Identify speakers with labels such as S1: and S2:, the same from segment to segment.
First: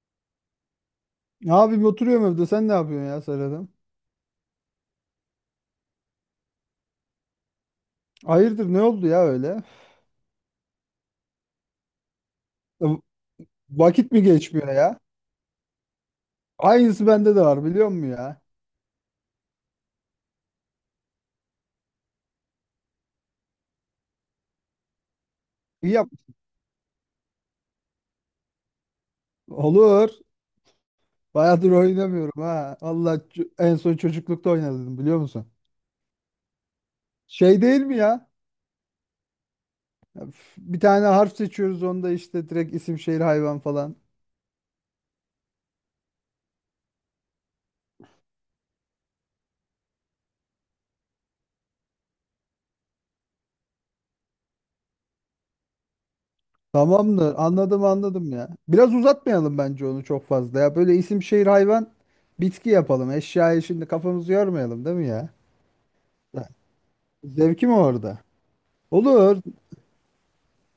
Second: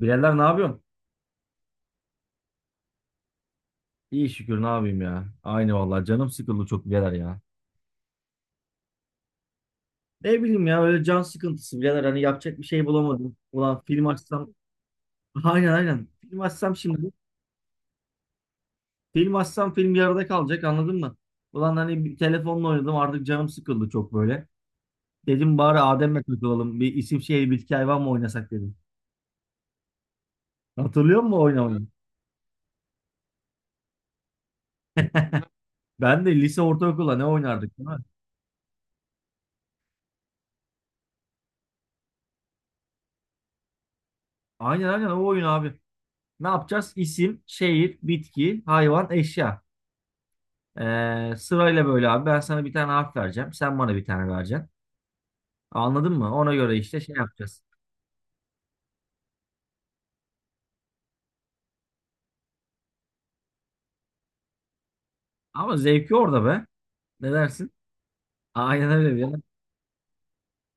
S1: Birader ne yapıyorsun?
S2: Abim oturuyorum evde. Sen ne yapıyorsun ya Serhat'ım?
S1: İyi şükür ne yapayım ya. Aynı vallahi canım sıkıldı çok birader ya.
S2: Hayırdır ne oldu ya öyle?
S1: Ne bileyim ya öyle can sıkıntısı birader hani yapacak bir şey
S2: V-
S1: bulamadım. Ulan film
S2: Vakit mi
S1: açsam.
S2: geçmiyor ya?
S1: Aynen aynen film açsam
S2: Aynısı
S1: şimdi,
S2: bende de var biliyor musun ya?
S1: film açsam film yarıda kalacak anladın mı? Ulan hani bir telefonla oynadım artık, canım sıkıldı çok böyle. Dedim bari
S2: İyi yap.
S1: Adem'le takılalım, bir isim şehir bitki hayvan mı oynasak dedim.
S2: Olur.
S1: Hatırlıyor musun o
S2: Bayağıdır
S1: oynamayı?
S2: oynamıyorum ha. Allah en son çocuklukta oynadım biliyor musun?
S1: Ben de lise ortaokulda ne
S2: Şey
S1: oynardık
S2: değil
S1: değil mi?
S2: mi ya? Üf, bir tane harf seçiyoruz onda işte direkt isim şehir hayvan falan.
S1: Aynen aynen o oyun abi. Ne yapacağız? İsim, şehir, bitki, hayvan, eşya. Sırayla böyle abi, ben sana bir tane harf vereceğim. Sen bana bir tane vereceksin. Anladın mı? Ona göre işte şey
S2: Tamamdır,
S1: yapacağız.
S2: anladım anladım ya. Biraz uzatmayalım bence onu çok fazla ya. Böyle isim şehir hayvan bitki yapalım. Eşyayı şimdi kafamızı yormayalım değil mi ya?
S1: Ama zevki orada
S2: Ya,
S1: be. Ne
S2: zevki
S1: dersin?
S2: mi orada?
S1: Aynen öyle bir.
S2: Olur,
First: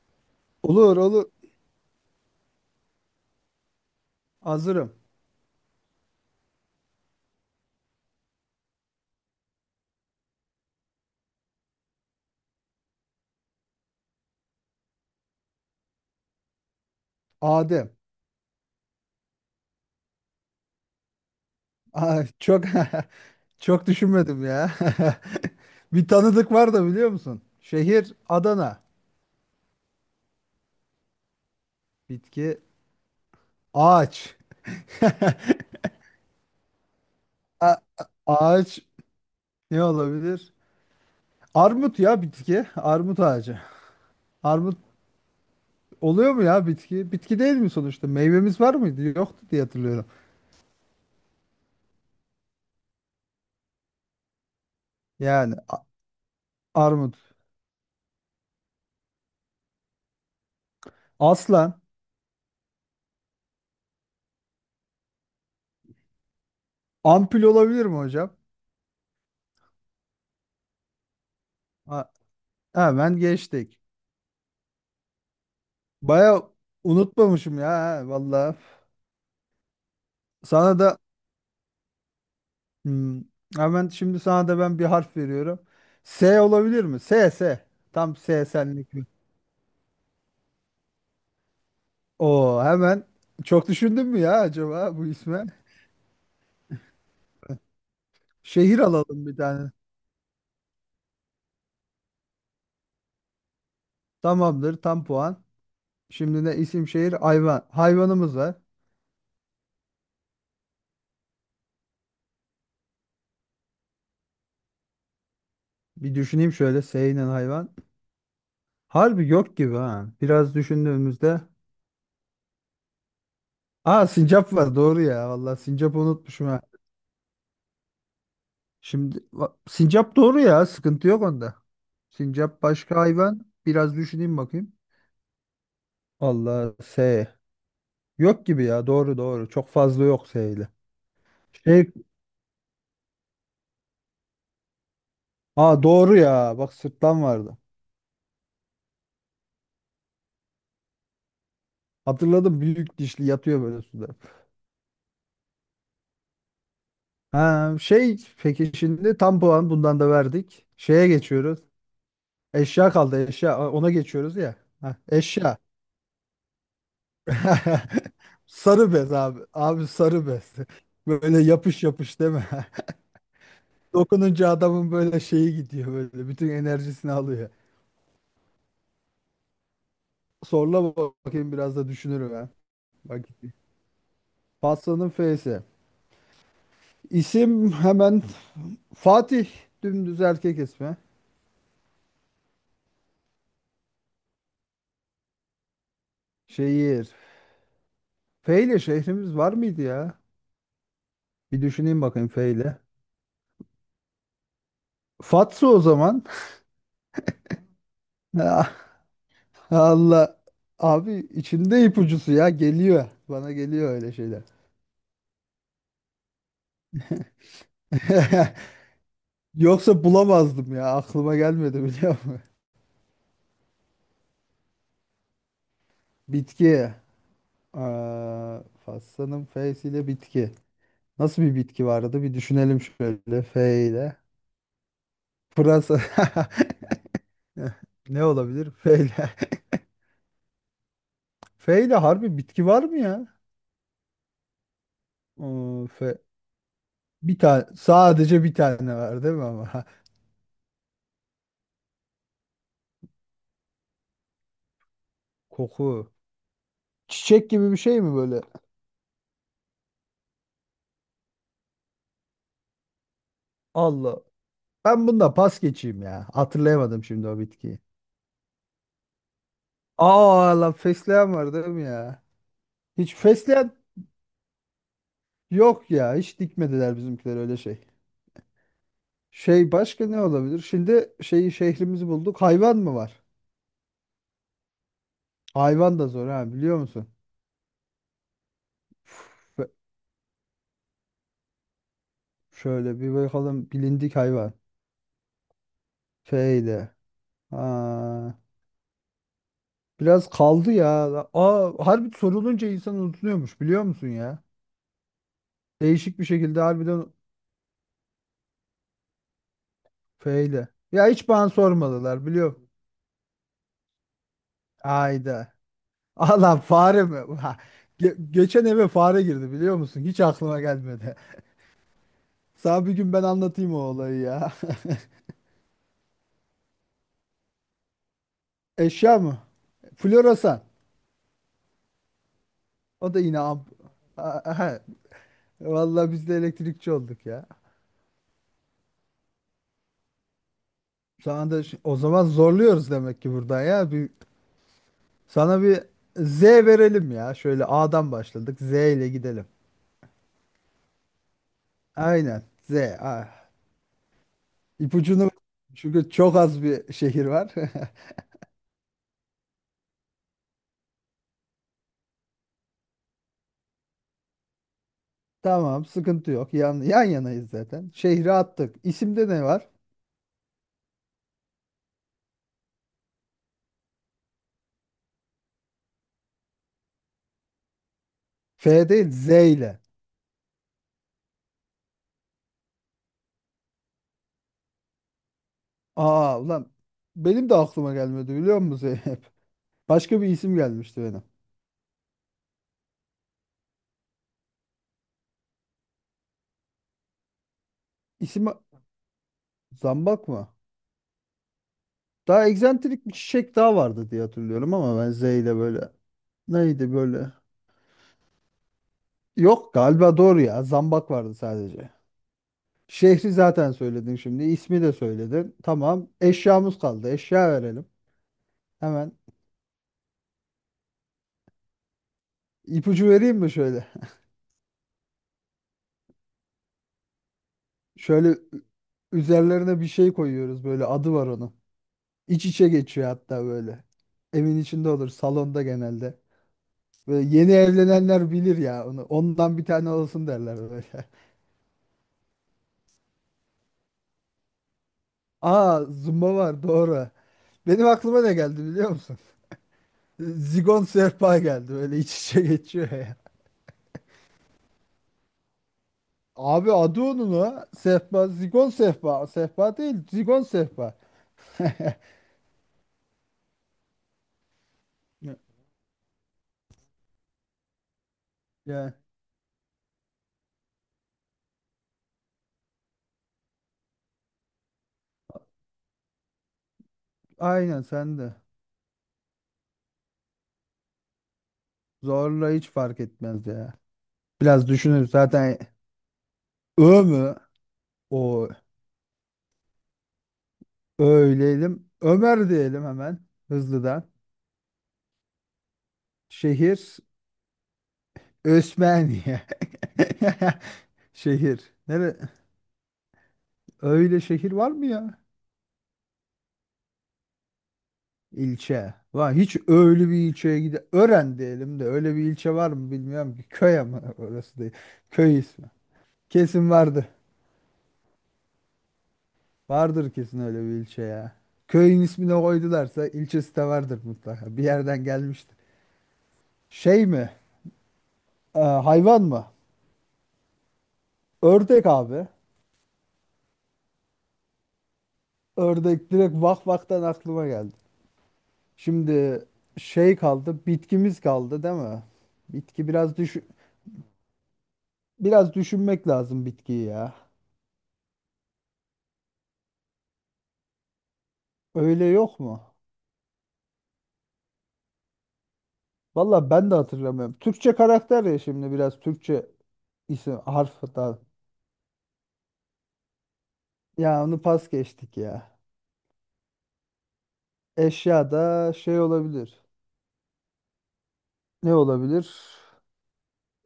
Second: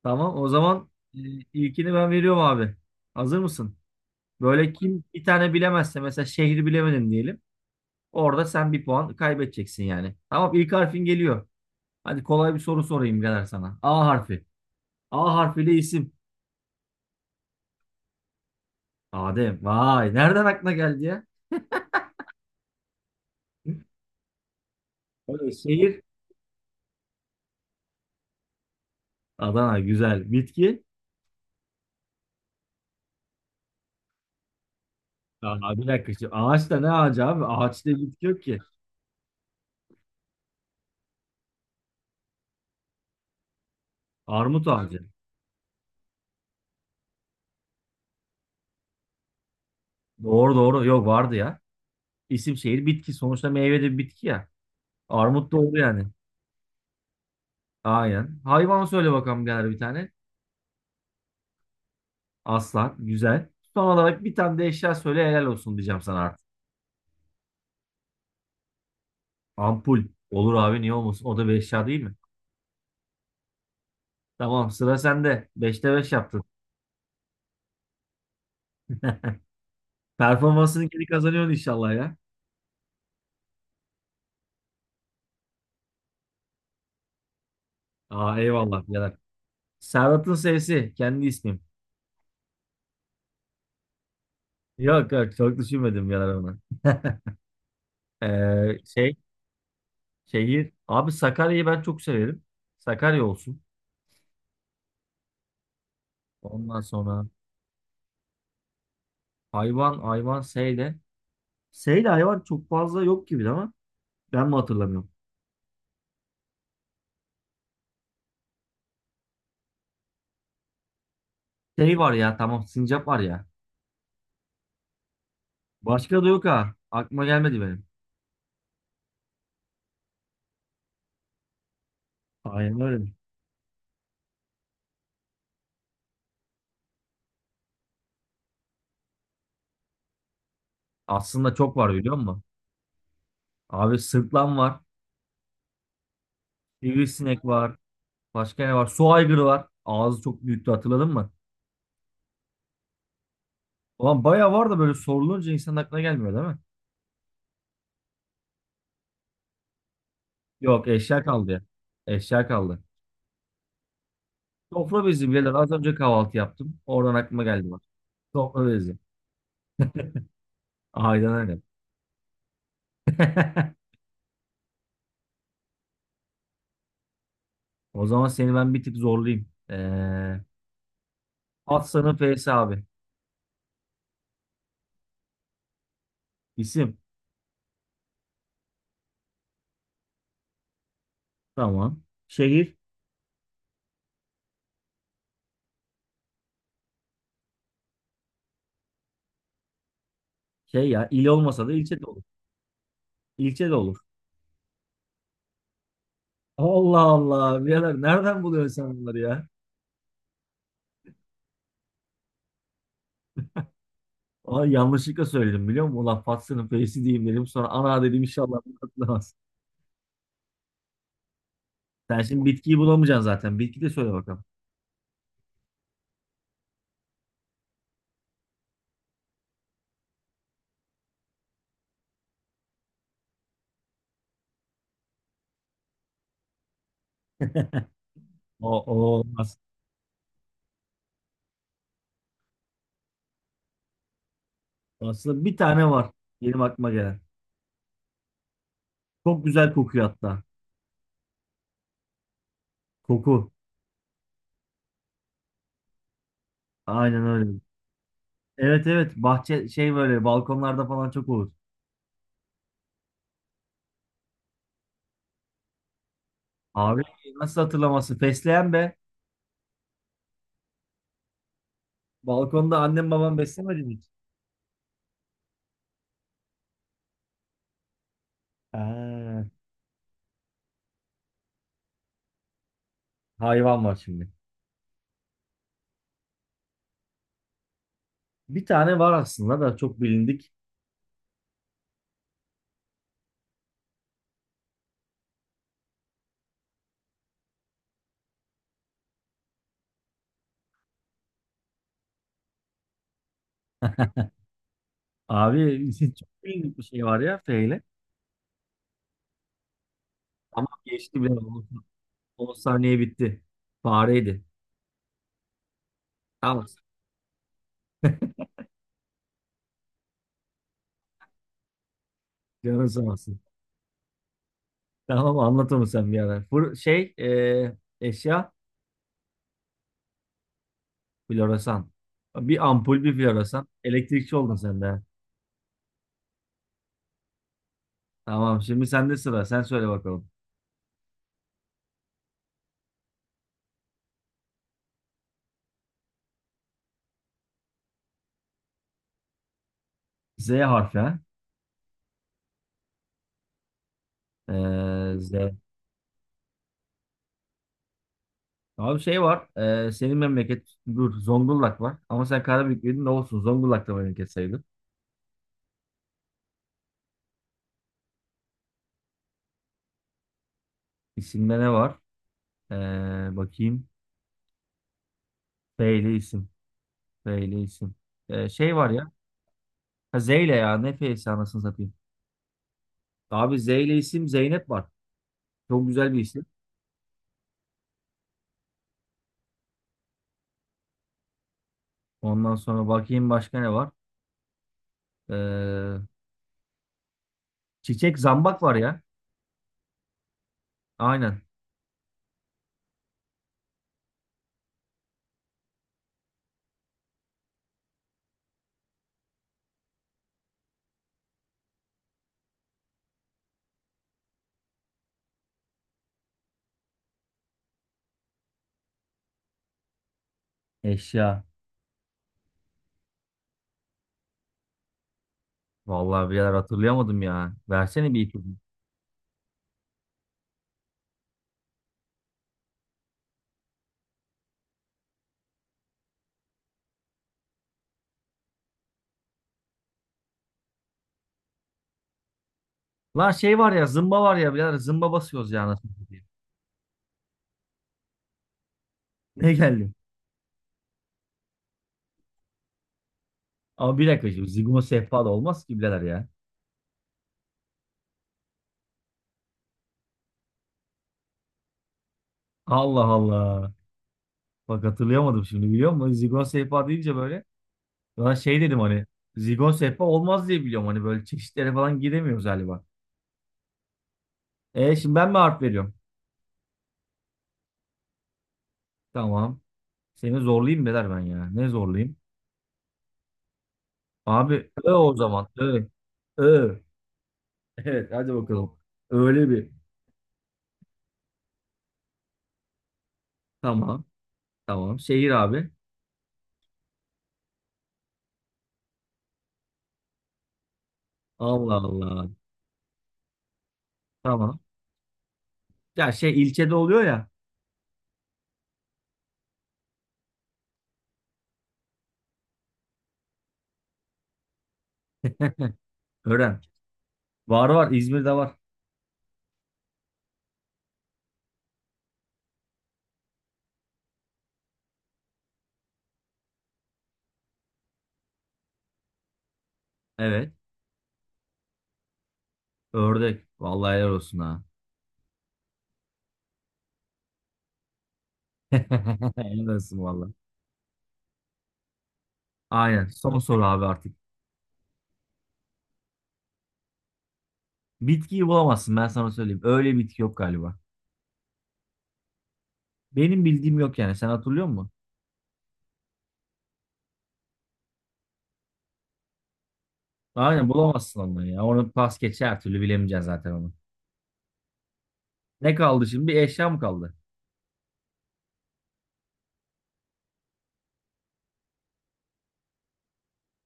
S1: Tamam, o zaman
S2: olur,
S1: e,
S2: olur.
S1: ilkini ben veriyorum abi. Hazır mısın? Böyle
S2: Hazırım.
S1: kim bir tane bilemezse, mesela şehri bilemedin diyelim. Orada sen bir puan kaybedeceksin yani. Tamam, ilk harfin geliyor. Hadi kolay bir soru sorayım birader sana. A harfi. A harfiyle isim.
S2: Adem.
S1: Adem. Vay, nereden aklına geldi ya?
S2: Ay, çok çok düşünmedim ya.
S1: Böyle şehir.
S2: Bir tanıdık var da biliyor musun? Şehir Adana.
S1: Adana güzel. Bitki.
S2: Bitki ağaç.
S1: Aa, bir dakika şimdi. Ağaç ne ağacı abi?
S2: A-
S1: Ağaçta bitki yok ki.
S2: ağaç ne olabilir? Armut ya bitki. Armut ağacı.
S1: Armut
S2: Armut
S1: ağacı.
S2: oluyor mu ya bitki? Bitki değil mi sonuçta? Meyvemiz var mıydı? Yoktu diye hatırlıyorum.
S1: Doğru doğru. Yok, vardı ya. İsim şehir bitki. Sonuçta meyve de bir bitki ya. Armut
S2: Yani
S1: da oldu yani.
S2: armut.
S1: Aynen. Hayvan söyle bakalım birader bir tane.
S2: Aslan.
S1: Aslan. Güzel. Son olarak bir tane de eşya söyle, helal olsun diyeceğim sana artık.
S2: Ampul olabilir mi hocam?
S1: Ampul. Olur abi, niye olmasın? O da bir eşya değil
S2: Ha,
S1: mi?
S2: hemen geçtik.
S1: Tamam, sıra sende. Beşte beş
S2: Baya
S1: yaptın.
S2: unutmamışım ya ha, vallahi. Sana
S1: Performansını
S2: da
S1: geri kazanıyorsun inşallah ya.
S2: hmm, hemen şimdi sana da ben bir harf veriyorum. S olabilir mi? S S. Tam
S1: Aa,
S2: S
S1: eyvallah
S2: senlik mi?
S1: birader. Serhat'ın sevsi. Kendi ismim.
S2: Oo, hemen çok düşündün mü ya acaba bu
S1: Yok yok,
S2: isme?
S1: çok düşünmedim birader ona.
S2: Şehir
S1: Şey,
S2: alalım bir tane.
S1: şehir abi, Sakarya'yı ben çok severim. Sakarya olsun.
S2: Tamamdır, tam puan. Şimdi ne,
S1: Ondan
S2: isim şehir
S1: sonra
S2: hayvan. Hayvanımız var.
S1: hayvan, hayvan Seyde. Seyde hayvan çok fazla yok gibi ama ben mi hatırlamıyorum.
S2: Bir düşüneyim şöyle S ile hayvan. Harbi yok gibi ha. Biraz düşündüğümüzde.
S1: Şey var ya, tamam, sincap var ya.
S2: Aa, sincap var doğru ya. Vallahi sincapı
S1: Başka da yok
S2: unutmuşum.
S1: ha. Aklıma gelmedi benim.
S2: Şimdi sincap doğru ya, sıkıntı yok onda. Sincap,
S1: Aynen
S2: başka
S1: öyle.
S2: hayvan. Biraz düşüneyim bakayım. Allah S. Yok gibi ya, doğru doğru. Çok fazla yok S ile.
S1: Aslında çok
S2: Şey,
S1: var, biliyor musun? Abi sırtlan var.
S2: aa doğru ya. Bak, sırtlan
S1: Sivrisinek
S2: vardı.
S1: var. Başka ne var? Su aygırı var. Ağzı çok büyüktü, hatırladın mı?
S2: Hatırladım, büyük dişli yatıyor böyle suda.
S1: Ulan bayağı var da böyle sorulunca insanın aklına gelmiyor değil mi?
S2: Ha, şey, peki şimdi tam puan bundan da verdik.
S1: Yok,
S2: Şeye
S1: eşya kaldı
S2: geçiyoruz.
S1: ya. Eşya kaldı.
S2: Eşya kaldı, eşya. Aa, ona geçiyoruz ya. Ha,
S1: Sofra bezi birader.
S2: eşya.
S1: Az önce kahvaltı yaptım. Oradan aklıma geldi bak. Sofra
S2: Sarı
S1: bezi.
S2: bez abi. Abi, sarı bez.
S1: Aynen
S2: Böyle
S1: öyle.
S2: yapış yapış değil mi? Dokununca adamın böyle şeyi gidiyor böyle. Bütün enerjisini alıyor.
S1: O zaman seni ben bir tık zorlayayım.
S2: Sorla bakayım, biraz
S1: At
S2: da
S1: sana
S2: düşünürüm ha.
S1: F'si abi.
S2: Bak gitti. Pastanın F'si.
S1: İsim.
S2: İsim, hemen Fatih. Dümdüz erkek ismi.
S1: Tamam. Şehir.
S2: Şehir. F ile şehrimiz var mıydı ya?
S1: Şey ya, il
S2: Bir
S1: olmasa da ilçe
S2: düşüneyim
S1: de olur.
S2: bakayım F ile.
S1: İlçe de olur.
S2: Fatsa o zaman.
S1: Allah Allah. Birader nereden
S2: Ah,
S1: buluyorsun sen bunları ya?
S2: Allah. Abi, içinde ipucusu ya geliyor. Bana geliyor öyle şeyler.
S1: Ay, yanlışlıkla söyledim biliyor musun? Ulan Fatsa'nın F'si diyeyim dedim. Sonra ana dedim, inşallah bunu hatırlamaz.
S2: Yoksa bulamazdım ya. Aklıma gelmedi biliyor
S1: Sen
S2: musun?
S1: şimdi bitkiyi bulamayacaksın zaten. Bitki de söyle bakalım.
S2: Bitki. Aa, Fassa'nın F'si ile bitki. Nasıl bir bitki vardı? Bir düşünelim şöyle F ile. Pırasa. Ne
S1: O,
S2: olabilir F
S1: o
S2: ile?
S1: olmaz.
S2: F ile harbi bitki var mı ya?
S1: Aslında bir
S2: Aa,
S1: tane var.
S2: F.
S1: Benim aklıma gelen.
S2: Bir tane, sadece bir tane var değil
S1: Çok
S2: mi
S1: güzel
S2: ama?
S1: kokuyor hatta. Koku.
S2: Koku.
S1: Aynen
S2: Çiçek
S1: öyle.
S2: gibi bir şey mi böyle?
S1: Evet evet, bahçe şey, böyle balkonlarda falan çok olur.
S2: Allah. Ben bunda pas geçeyim ya.
S1: Abi
S2: Hatırlayamadım şimdi o
S1: nasıl
S2: bitkiyi.
S1: hatırlaması? Fesleğen be.
S2: Aa lan, fesleğen var değil mi ya?
S1: Balkonda annem
S2: Hiç
S1: babam
S2: fesleğen
S1: beslemedi mi hiç?
S2: yok ya. Hiç dikmediler bizimkiler öyle şey.
S1: Ha,
S2: Şey, başka ne olabilir? Şimdi şeyi, şehrimizi bulduk. Hayvan mı var?
S1: hayvan var şimdi.
S2: Hayvan da zor ha, biliyor musun?
S1: Bir tane var
S2: Üf,
S1: aslında
S2: be-
S1: da çok bilindik.
S2: şöyle bir bakalım, bilindik hayvan. Şeyde. Ha, biraz kaldı ya. Aa, harbi sorulunca insan unutuluyormuş biliyor musun ya?
S1: Abi
S2: Değişik bir
S1: çok
S2: şekilde,
S1: bilindik bir şey
S2: harbiden
S1: var ya feyle. Ama
S2: feyle. Ya
S1: geçti
S2: hiç
S1: bile.
S2: bana
S1: on
S2: sormadılar biliyor
S1: on
S2: musun?
S1: saniye bitti. Fareydi.
S2: Ayda. Allah,
S1: Tamam.
S2: fare mi? Ha, geçen eve fare girdi biliyor musun? Hiç aklıma gelmedi.
S1: Canın
S2: Sana bir
S1: sağ
S2: gün ben
S1: olsun.
S2: anlatayım o olayı ya.
S1: Tamam, anlatır mısın bir ara? Eşya.
S2: Eşya mı? Floresan.
S1: Floresan. Bir ampul
S2: O
S1: bir
S2: da yine
S1: floresan. Elektrikçi oldun sen
S2: Aha.
S1: de.
S2: Vallahi biz de elektrikçi olduk ya.
S1: Tamam, şimdi sende sıra. Sen söyle bakalım.
S2: Sana da o zaman zorluyoruz demek ki buradan ya. Sana bir Z verelim ya. Şöyle A'dan başladık, Z ile gidelim.
S1: Z harfi ha.
S2: Aynen. Z. Ah. İpucunu,
S1: Z.
S2: çünkü çok az bir şehir var.
S1: Abi şey var. Senin memleket, dur, Zonguldak var. Ama sen Karabük'lüydün, ne olsun. Zonguldak da memleket sayılır.
S2: Tamam, sıkıntı yok. Yan yanayız zaten. Şehri attık. İsimde ne var?
S1: İsimde ne var? Ee, bakayım. F ile isim. F ile isim.
S2: F
S1: Şey var
S2: değil,
S1: ya.
S2: Z ile.
S1: Ha, Z ile ya. Ne F'si, anasını satayım. Abi Z ile isim, Zeynep var. Çok güzel bir
S2: Aa
S1: isim.
S2: ulan, benim de aklıma gelmedi biliyor musun? Başka bir isim gelmişti benim.
S1: Ondan sonra bakayım başka ne var? Ee, çiçek,
S2: İsmi
S1: zambak var ya.
S2: zambak mı?
S1: Aynen.
S2: Daha egzantrik bir çiçek daha vardı diye hatırlıyorum ama, ben Z ile böyle. Neydi böyle? Yok galiba, doğru ya. Zambak vardı sadece. Şehri zaten söyledin şimdi. İsmi de söyledin. Tamam. Eşyamız kaldı. Eşya verelim. Hemen
S1: Eşya.
S2: ipucu vereyim mi şöyle?
S1: Vallahi birader hatırlayamadım ya. Versene bir
S2: Şöyle
S1: ipucu.
S2: üzerlerine bir şey koyuyoruz, böyle adı var onun. İç içe geçiyor hatta böyle. Evin içinde olur, salonda genelde. Böyle yeni evlenenler bilir ya onu. Ondan bir tane olsun derler böyle.
S1: Lan şey var ya, zımba var ya birader, zımba basıyoruz ya
S2: Aa,
S1: anasını satayım.
S2: zumba var doğru. Benim aklıma ne geldi biliyor musun?
S1: Ne geldi?
S2: Zigon sehpa geldi, böyle iç içe geçiyor ya.
S1: Ama bir dakika şimdi, Zigon sehpa da olmaz ki birader ya.
S2: Abi adı onun o. Sehpa, zigon sehpa. Sehpa değil, zigon sehpa.
S1: Allah Allah. Bak
S2: Ya,
S1: hatırlayamadım şimdi, biliyor musun? Zigon sehpa deyince böyle. Lan şey dedim
S2: ya,
S1: hani. Zigon sehpa olmaz diye biliyorum. Hani böyle çeşitlere falan giremiyoruz galiba. E şimdi ben mi harf veriyorum?
S2: aynen sen de.
S1: Tamam. Seni zorlayayım birader ben ya. Ne zorlayayım?
S2: Zorla, hiç fark etmez ya. Biraz
S1: Abi ö,
S2: düşünürüz
S1: o zaman.
S2: zaten.
S1: Ö. Ö.
S2: Ö mü?
S1: Evet, hadi
S2: O,
S1: bakalım. Öyle bir.
S2: öyleyelim. Ömer diyelim hemen,
S1: Tamam.
S2: hızlıdan.
S1: Tamam. Şehir abi.
S2: Şehir Osmaniye. Şehir.
S1: Allah
S2: Nere?
S1: Allah.
S2: Öyle şehir
S1: Tamam.
S2: var mı ya?
S1: Ya şey, ilçede oluyor ya.
S2: İlçe. Var. Hiç öyle bir ilçeye gide. Ören diyelim de, öyle bir ilçe var mı bilmiyorum ki. Köy ama orası değil. Köy ismi.
S1: Ören.
S2: Kesin vardı.
S1: Var var. İzmir'de var.
S2: Vardır kesin öyle bir ilçe ya. Köyün ismini koydularsa ilçesi de vardır mutlaka. Bir yerden gelmiştir. Şey mi? Hayvan mı?
S1: Evet.
S2: Ördek abi.
S1: Ördek. Vallahi helal olsun ha.
S2: Ördek direkt vak vaktan aklıma geldi. Şimdi
S1: Helal olsun
S2: şey
S1: vallahi.
S2: kaldı. Bitkimiz kaldı değil mi? Bitki
S1: Aynen.
S2: biraz düş
S1: Son soru abi artık.
S2: Biraz düşünmek lazım bitkiyi ya.
S1: Bitkiyi bulamazsın, ben sana söyleyeyim. Öyle bitki yok galiba.
S2: Öyle yok mu?
S1: Benim bildiğim yok yani. Sen hatırlıyor musun?
S2: Valla ben de hatırlamıyorum. Türkçe karakter ya şimdi, biraz Türkçe isim
S1: Aynen,
S2: harf da.
S1: bulamazsın onu ya. Onu pas geçer, her türlü bilemeyeceksin zaten onu.
S2: Ya onu pas geçtik ya.
S1: Ne kaldı şimdi? Bir eşya mı kaldı?
S2: Eşya da şey olabilir. Ne olabilir?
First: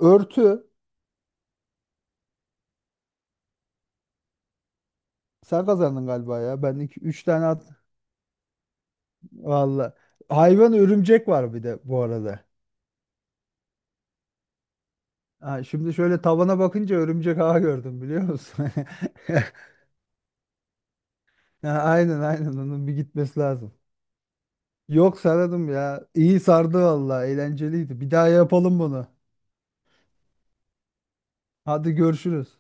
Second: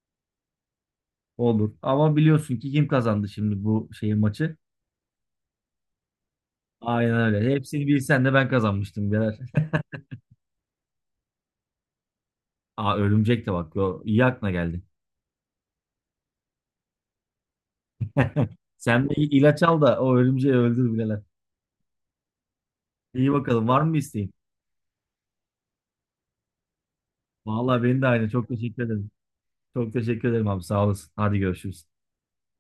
S2: Örtü.
S1: Olur. Ama biliyorsun ki kim kazandı şimdi bu şeyin maçı?
S2: Sen kazandın galiba ya. Ben iki, üç
S1: Aynen
S2: tane
S1: öyle.
S2: at.
S1: Hepsini bilsen de ben kazanmıştım birader.
S2: Valla. Hayvan örümcek var bir de bu arada.
S1: Aa, örümcek de bak. Yo, iyi aklına geldi.
S2: Ha, şimdi şöyle tavana bakınca örümcek ağı gördüm biliyor musun?
S1: Sen bir ilaç al da o örümceği öldür bileler.
S2: Ha, aynen aynen, onun bir
S1: İyi,
S2: gitmesi
S1: bakalım
S2: lazım.
S1: var mı bir isteğin?
S2: Yok, sararım ya. İyi sardı valla.
S1: Vallahi
S2: Eğlenceliydi.
S1: benim de
S2: Bir daha
S1: aynı. Çok
S2: yapalım
S1: teşekkür
S2: bunu.
S1: ederim. Çok teşekkür ederim abi. Sağ olasın. Hadi görüşürüz.
S2: Hadi görüşürüz.